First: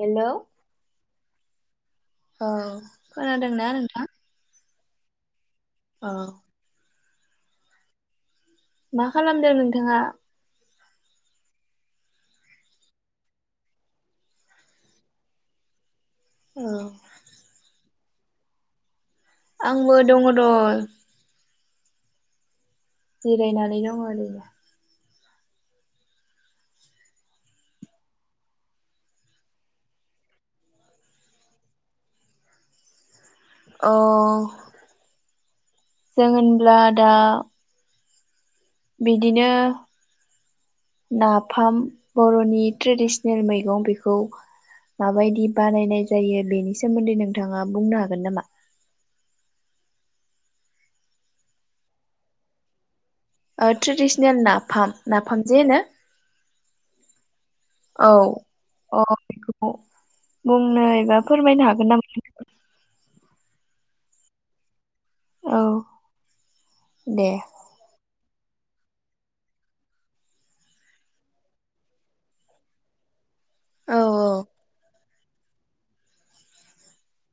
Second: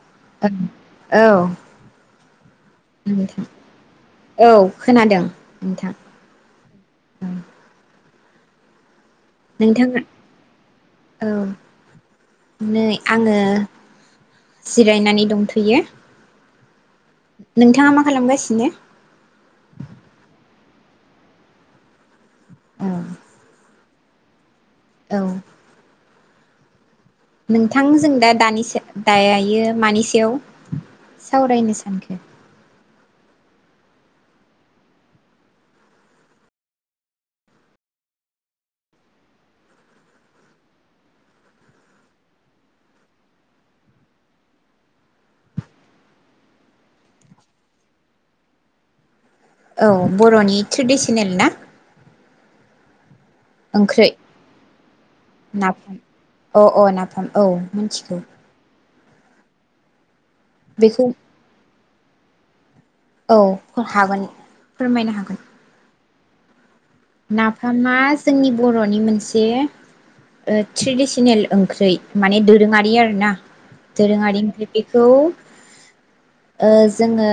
Hello औ । औ खोनादोंना नोंथां? औ खोनादों। नोंथां। औ उम। मा खालामदों नोंथाङा? औ नै आङो जिरायनानै दंथयो।। औ नोंथाङा मा खालामगासिनो? आंबो दङ द औ जिरायनानै दं आरोैनो। औ । नोंथां जों दा-दानिसो दायो मानि सायाव सावरायनो सानखो? ओ? जों होनब्ला दा बिदिनो नाफाम बर'नि ट्रेडिसनेल मैगं बेखौ माबायदि बानायनाय जायो बेनि सोमोन्दै नोंथाङा बुंनो हागोन नामा? औ बर'नि ट्रेडिसनेल ना? ओ ओंख्रि ट्रेडिसनेल नाफाम नाफामजे होनो । नाफाम अ अ नाफाम । औ मोनथिगौ अ [unintelligible] बुंनो बेखौ एबा फोरमायनो हागोन नामा? औ ह-हागोन फोरमायनो हागोन औ दे नाफामना जोंनि बरनि मोनसे ट्रेडिसनेल ओंख्रै माने दोरोङारि आरो ना औ दोरोङारि ओंख्रि बेखौ ओ जोङो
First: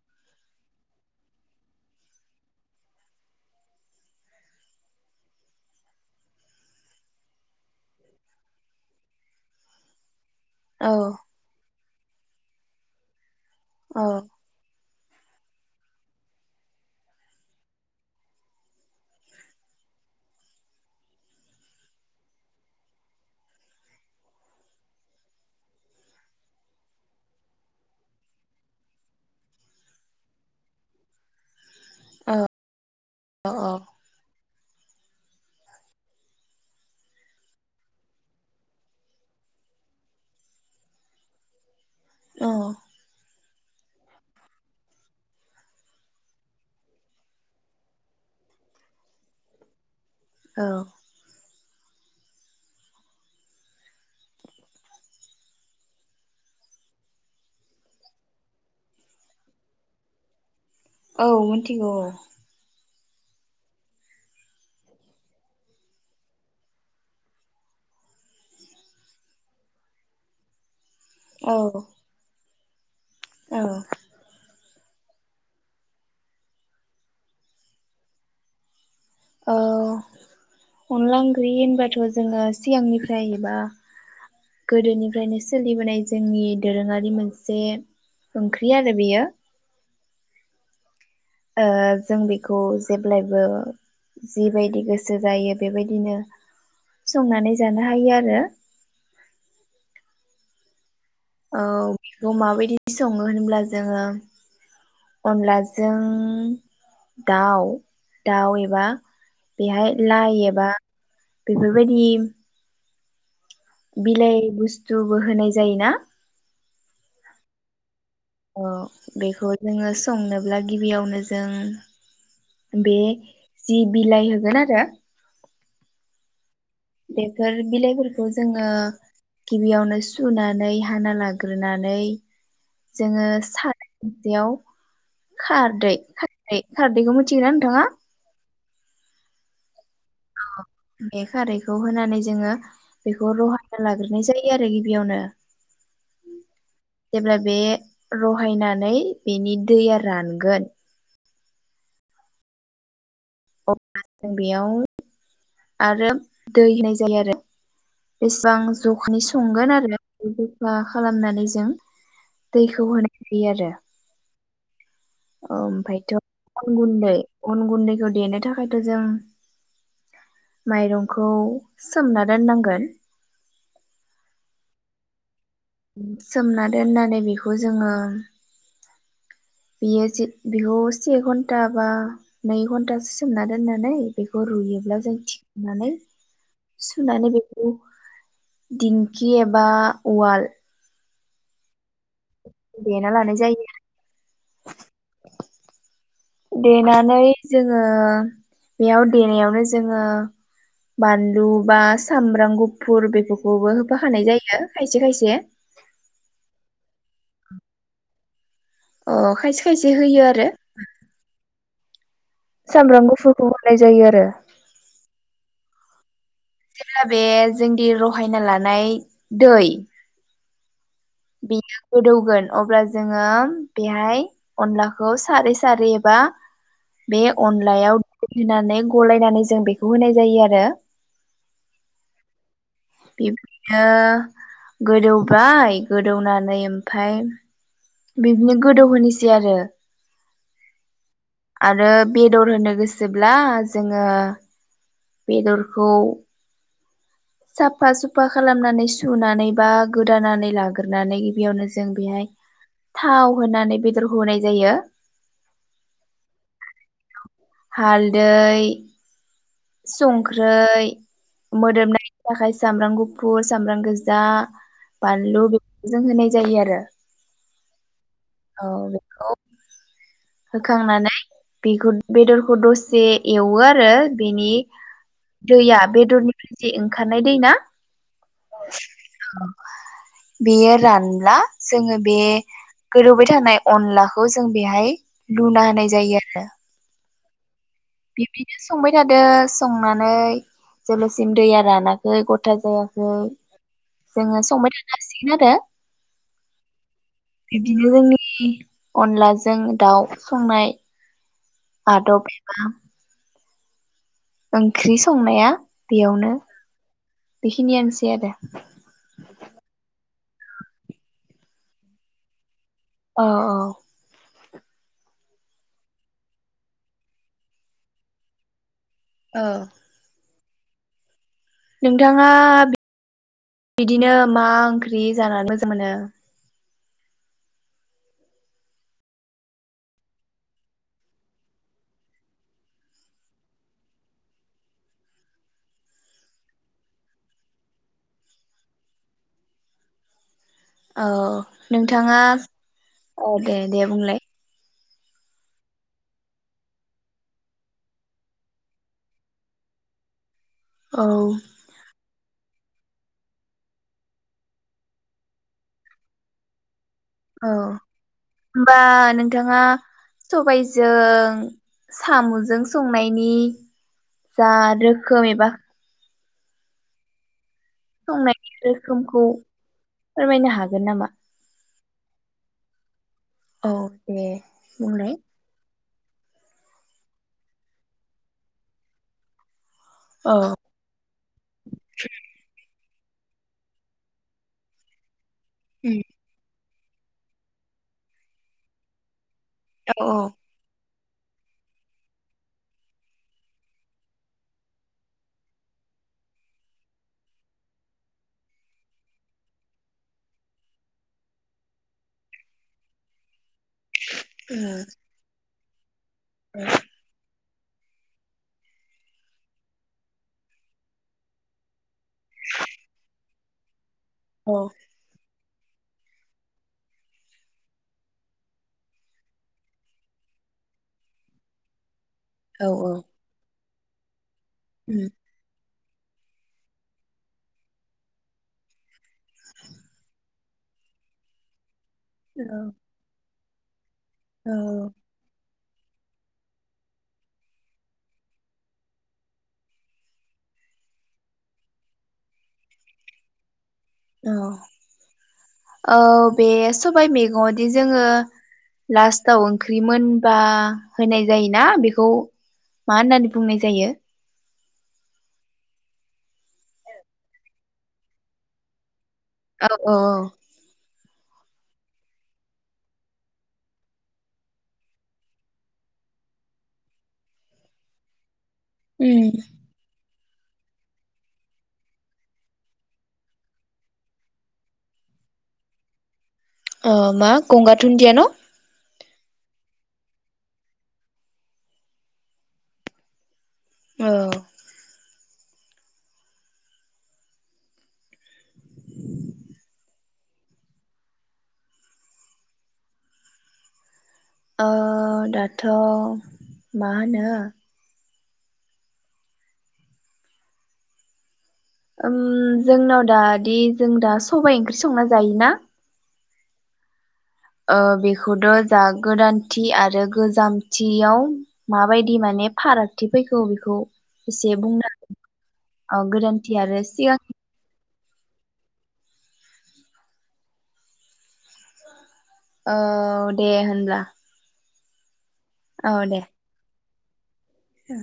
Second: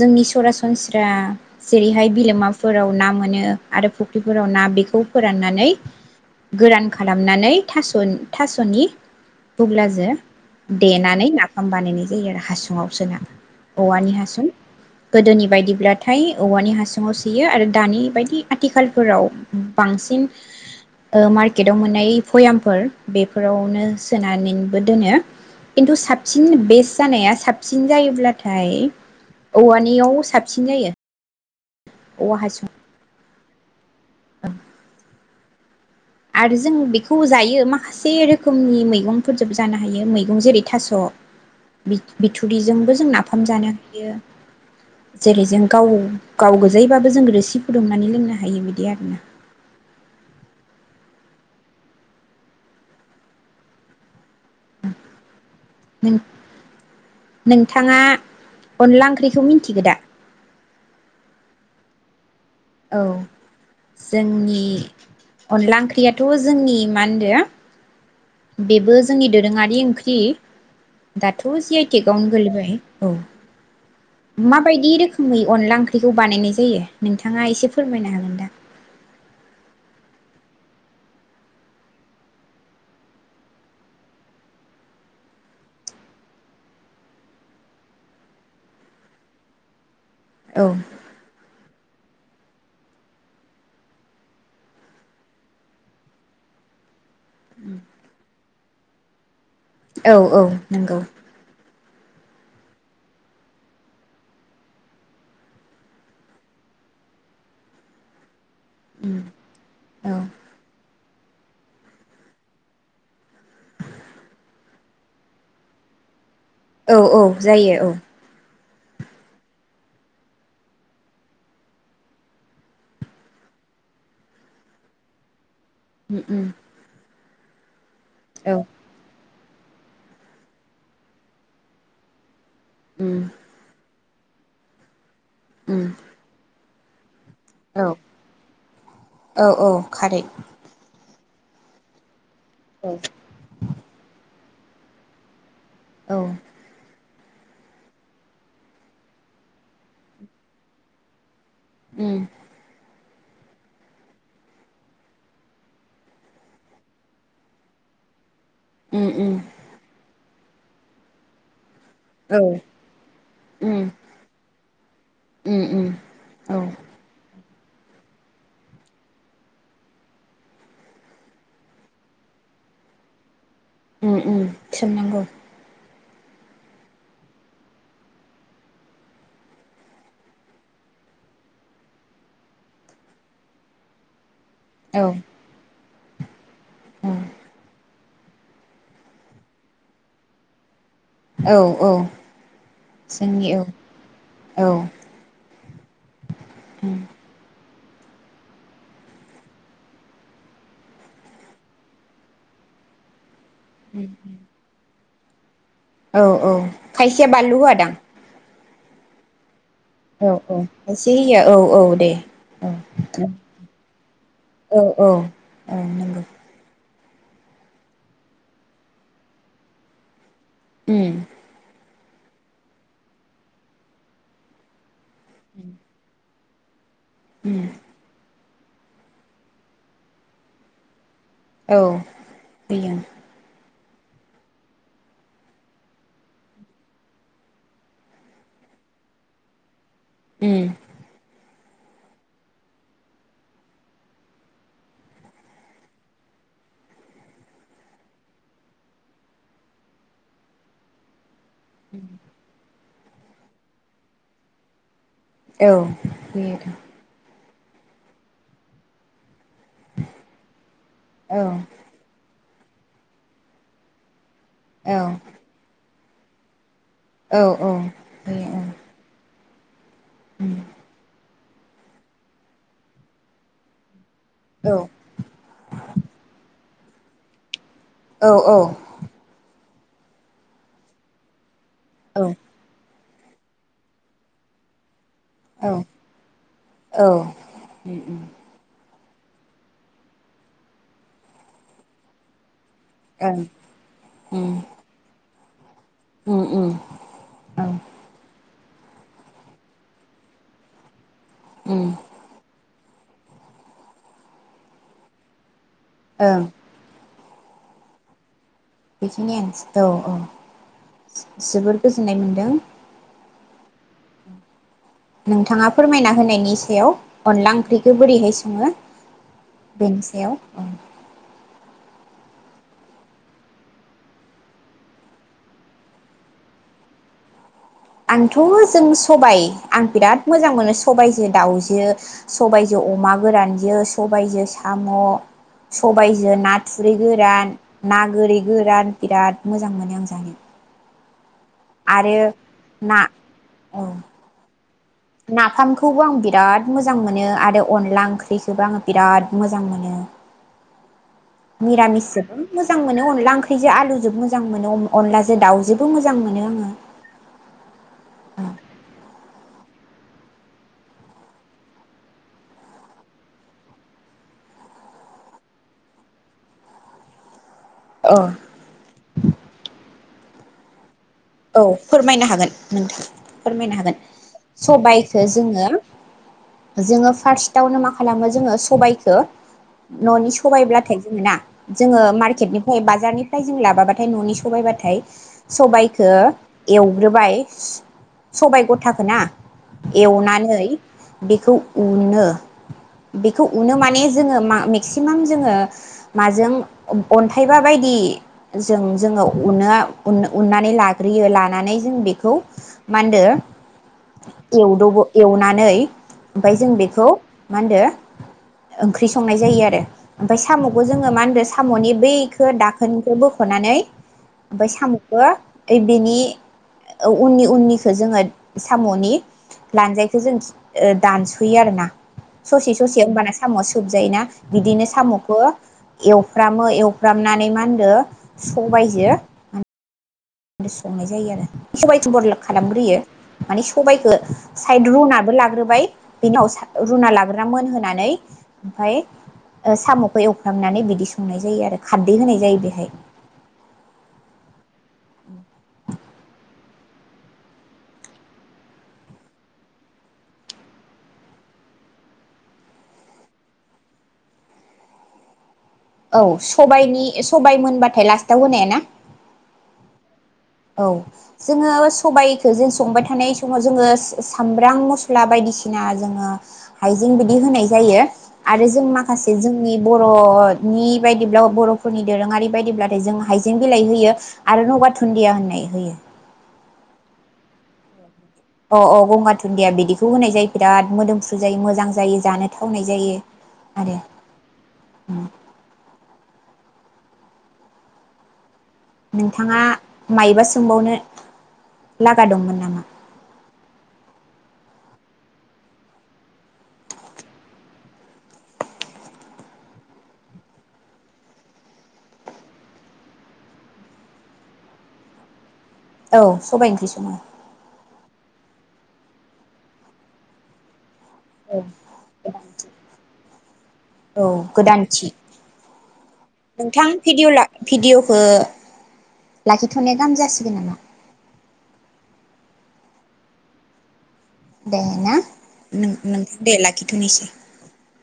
जोंनि सरासनस्रा जेरैहाय बिलोमाफोराव ना मोनो आरो फुख्रिफोराव ना बेखौ फोराननानै गोरान खालामनानै थास'नि थास'नि बुब्लाजो औ देनानै नाफाम बानायनो जा यो हासुङाव सोना औ औवानि हासुं गोदोनि बायदिब्लाथाय औवानि हासुङाव सोयो आरो दानि बायदि आथिखालफोराव बांसिन ओ मार्केटाव मोननाय भयामफोर बेफोरावनो सोनानैबो दोनो खिन्थु साबसिन बेस्ट जानाया साबसिन जायोब्लाथाय औवानियाव साबसिन जायो औवा हासुं अ अ ओं आरो जों बेखौ जायो माखासे रोखोमनि मैगंफोरजोबो जानो हायो मैगं जेरै थास' बिथुरिजोंबो जों ना ओंखाम जानो हायो जेरै जों गाव गाव गोजायि बाबो जों रोसि फुदुंनानै लोंनो हायो बिदि आरोना औ नों नोंथाङा अनला ओंख्रिखौ मिथिगो दा? औ मोनथिगौ अ औ जोंनि अनला ओंख्रियाथ' जोंनि मा होनदो बेबो जोंनि दोरोङारि ओंख्रि दाथ' औ जि आइ टेग आवनो गोलैबाय औ औ माबायदि रो खोमै अनला ओंख्रिखौ बानायनाय जायो नोंथाङा एसे फोरमायनो हागोन दा? ओ अनला ओंख्रि होनबाथ' जोङो सिगांनिफ्राय एबा गोदोनिफ्रायनो सोलिबोनाय जोंनि दोरोङारि मोनसे ओंख्रि आरो बेयो औ ओ जों बेखौ जेब्लायबो जिबायदि गोसो जायो बेबायदिनो संनानै जानो हायो आरो औ औ नंगौ औ बेखौ माबायदि सङो होनब्ला जोङो अनलाजों दाउ दाउ ए बा बेहाय औ लाइ एबा बेफोरबायदि बिलाइ बुस्थुबो होनाय जायोना औ औ जायो औ औ बेखौ जोङो संनोब्ला गिबियावनो जों बे जि बिलाइ होगोन आरो उम उम बेफोर बिलाइफोर खौ जोङो गिबियावनो सुनानै हाना लाग्रोनानै जोङो सा जेयाव खारदै खारै खारदैखौ मो थियोना नोंथाङा? औ औ औ खारै बे खारैखौ होनानै जोङो औ बेखौ रहायना लाग्रोनाय जायो । आरो गिबियावनो औ जेब्ला बे रहायनानै बेनि दैया रानगोन उम अब्ला जों बेयाव आरो दै होनाय जायो आरो बेसेबां जखानि औ संगोन आरो [inaudible] खालामनानै जों दैखौ होनाय जायो आरो ओमफायथ' अन गुन्दै अनगुन्दै खो देनो थाखायथ जों माइरंखौ सोमना दोननांगोन उम उम सोमनांगौ । सोमना दोननानै बेखौ जोङो बेयो जे बेखौ से घन्टा बा नै घन्टासो सोमना दोननानै बे खौ रुयोब्ला औ जों थिखोनानै सुनानै बेखौ दिंकि एबा अवाल औ औ देना लानाय जोंनि औ जायो आरो औ देनानै जोङो बेयाव देनायावनो जोङो बानलु बा सामब्राम गुफुर बे खौबो होफाखानाय जायो खायसे खायसे जे औ औ खायसेया बानलु होआदां? अ खाय औ औ एसे होयो औ औ दे सामब्राम औ गुफुरखौ होननाय जायो आरो। औ औ औ नोंगौ। जेब्ला बे जोंनि रहायना लानाय दै उम। बेयो गोदौगोन अब्ला जोङो बेहाय अनला खौ सारै सारै एबा बे उम अनलायाव होनानै गलायनानै जों बेखौ होनाय जायो आरो। औ होयो। बियो गोदौबाय गोदौनानै ओमफाय बिदिनो गोदौहोनोसै आरो। उम। आरो बेदर होनो गोसोब्ला जोङो बेदरखौ साफा सुफा खालामनानै सुनानै बा गोदानानै लाग्रोनानै बेयावनो जों बेहाय थाव होनानै बेदरखौ होनाय जायो। औ होयो आरो। हालदै सुंख्रै औ मोदोमनायनि थाखाय सामब्राम गुफुर सामब्राम गोजा बानलु बे जों होनाय जायो आरो। औ औ होयो ओं। औ बेखौ होखांनानै बेखौ बेदरखौ दसे एवो आरो बेनि दैया बेदरनिफ्राय जे ओंखारनाय दै ना औ औ। बियो रानला । जोङो बे औ गोदौबाय थानाय अनलाखौ जों बेहाय लुना औ होनाय जायो आरो। उम उम बिदिनो संबाय थादो संनानै जेब्लासिम दैया रानाखै गथा जाया ओ जोङो संबाय थानो हांसिगोन खोनादो ओं उम उम ओं बिदिनो जोंनि अनलाजों दाउ संनाय उम आदबा ओंख्रि संनाया बेयावनो ओं बेखिनि आनोसै आरो। बेखिनियानोसै औ औ जोबोर गोजोननाय मोनदों। अ अ नोंथाङा फोरमायना होनायनि सायाव अनला ओंख्रिखौ बोरैहाय सङो। औ बेनि सायाव औ नोंथाङा बिदिनो मा ओंख्रि जानानै मोजां मोनो? आंथ' जों सबाय आं बिराद मोजां मोनो सबायजो दाउजो सबायजो अमा गोरानजो सबायजो साम सबायजो ना थुरि गोरान ना गोरि गोरान बिराद मोजां मोनो आं जानो। औ नोंथाङा आरो ना औ दे दे बुंलाय । नाफामखौबो आं बिराद मोजां मोनो आरो अनला ओंख्रिखौबो आङो बिराद मोजां मोनो। औ निरामिस जोबो मोजां मोनो अनला ओंख्रिजों आलुजों मोजां मोनो अनलाजों दाउजोबो मोजां मोनो आङो। औ होमबा नों नोंथाङा सबायजों सामजों संनायनि जा रोखोम एबा औ संनाय रोखोमखौ फोरमायनो हागोन नामा? औ फोरमायनो हागोन नोंथां। औ फोरमायनो हागोन दे बुंलाय सबाइखो जोङो जोङो फार्स्टआवनो मा खालामो जोङो सबायखो ननि औ सबायब्लाथाय जोङो ना जोङो मार्केटनिफ्राय बाजार निफ्राय जों लाबाबाथाय न'नि सबायबाथाय उम हो एवग्रोबाय सबाय गथाखौ ना औ एवनानैै बेखौ उनो बेखौ उनो माने जोङो मेक्सिमाम जोङो माजों अन्थाइबा बायदि जों जोङो उनो उननानै लाग ग्रोयो लानानै जों बेखौ मानदो एवदबो एवनाय नै ओमफ्राय जों बेखौ मा होनदो ओंख्रि संनाय जायो आरो ओमफ्राय सामखौ जोङो मा होनदो सामनि बे खो दाखोनखौ बो खनानै औ ओमफ्राय सामखौ बेनि उननि उननिखौ जोङो सामनि लानजायखौ जों दानसयो आरोना औ ससे औ ससे होनबाना सामआ सोबजायो ना बिदिनो उम सामखौ एवफ्रामो एवफ्रामनानै मा होनदो सबायजो ओमफ्राय संनाय जायो आरो सबाइखौ थबर ला औ खालामग्रोयो मानि सबाइखौ साइद रनाबो लाग्रोबो फ्राय बे उनाव रुना लाग्राना मोनहोनानै ओमफ्राय सामखौ एवफ्रामनानै बिदि संनाय जायो आरो खारदै होनाय जायो बेहाय। औ औ बे सबायाइ मैगंङावदि जोङो लास्टाव ओंख्रि मोनबा होनाय जायोना बेखौ मा होननानै बुंनाय जायो? औ सबाइनि सबाइ मोनबाथाय लास्टाव होनाया ना? औ औ औ औ जोङो सबायखौ जों संबाय थानाय समाव जोङो सामब्राम मस्ला बायदिसिना जोङो हायजें बिदि होनाय जायो। आरो जों माखासे उम जोंनि बर बरनि बायदिब्ला बरफोरनि दोरोङारि बायदिब्लाथाय जों हाइजें बिलाइ होयो आरो गंगार दुन्दिया होयो [unintelligible] होयो अ मा गंगार दुन्दिया ना? अ अ गंगार थुुन्दिया बिदिखौ होनाय जायो बिराद मोदोमफ्रु जायो मोजां जायो जानो थावनाय जायो औ उम नोंथाङा मायबा सोंबावनो लागा दंमोन नामा? दाथमा होनो उम जोंनाव दादि जों दा सबायाइ ओंख्रि संना जायोना औ सबायाइ ओंख्रि सोङो ओ बेखौथ जा गोदानथि आरो गोजामथि याव औ माबायदि माने गोदानथि फारागथि फै औ औ गोदानथि औ [inaudible] गोदानथि आरो नोंथां सिगां भिडय ला भिडिय लाखिथनाया गाहाम जासिगोन नामा औ दे होनब्ला। देना। नों नों दे ला [inaudible] ए।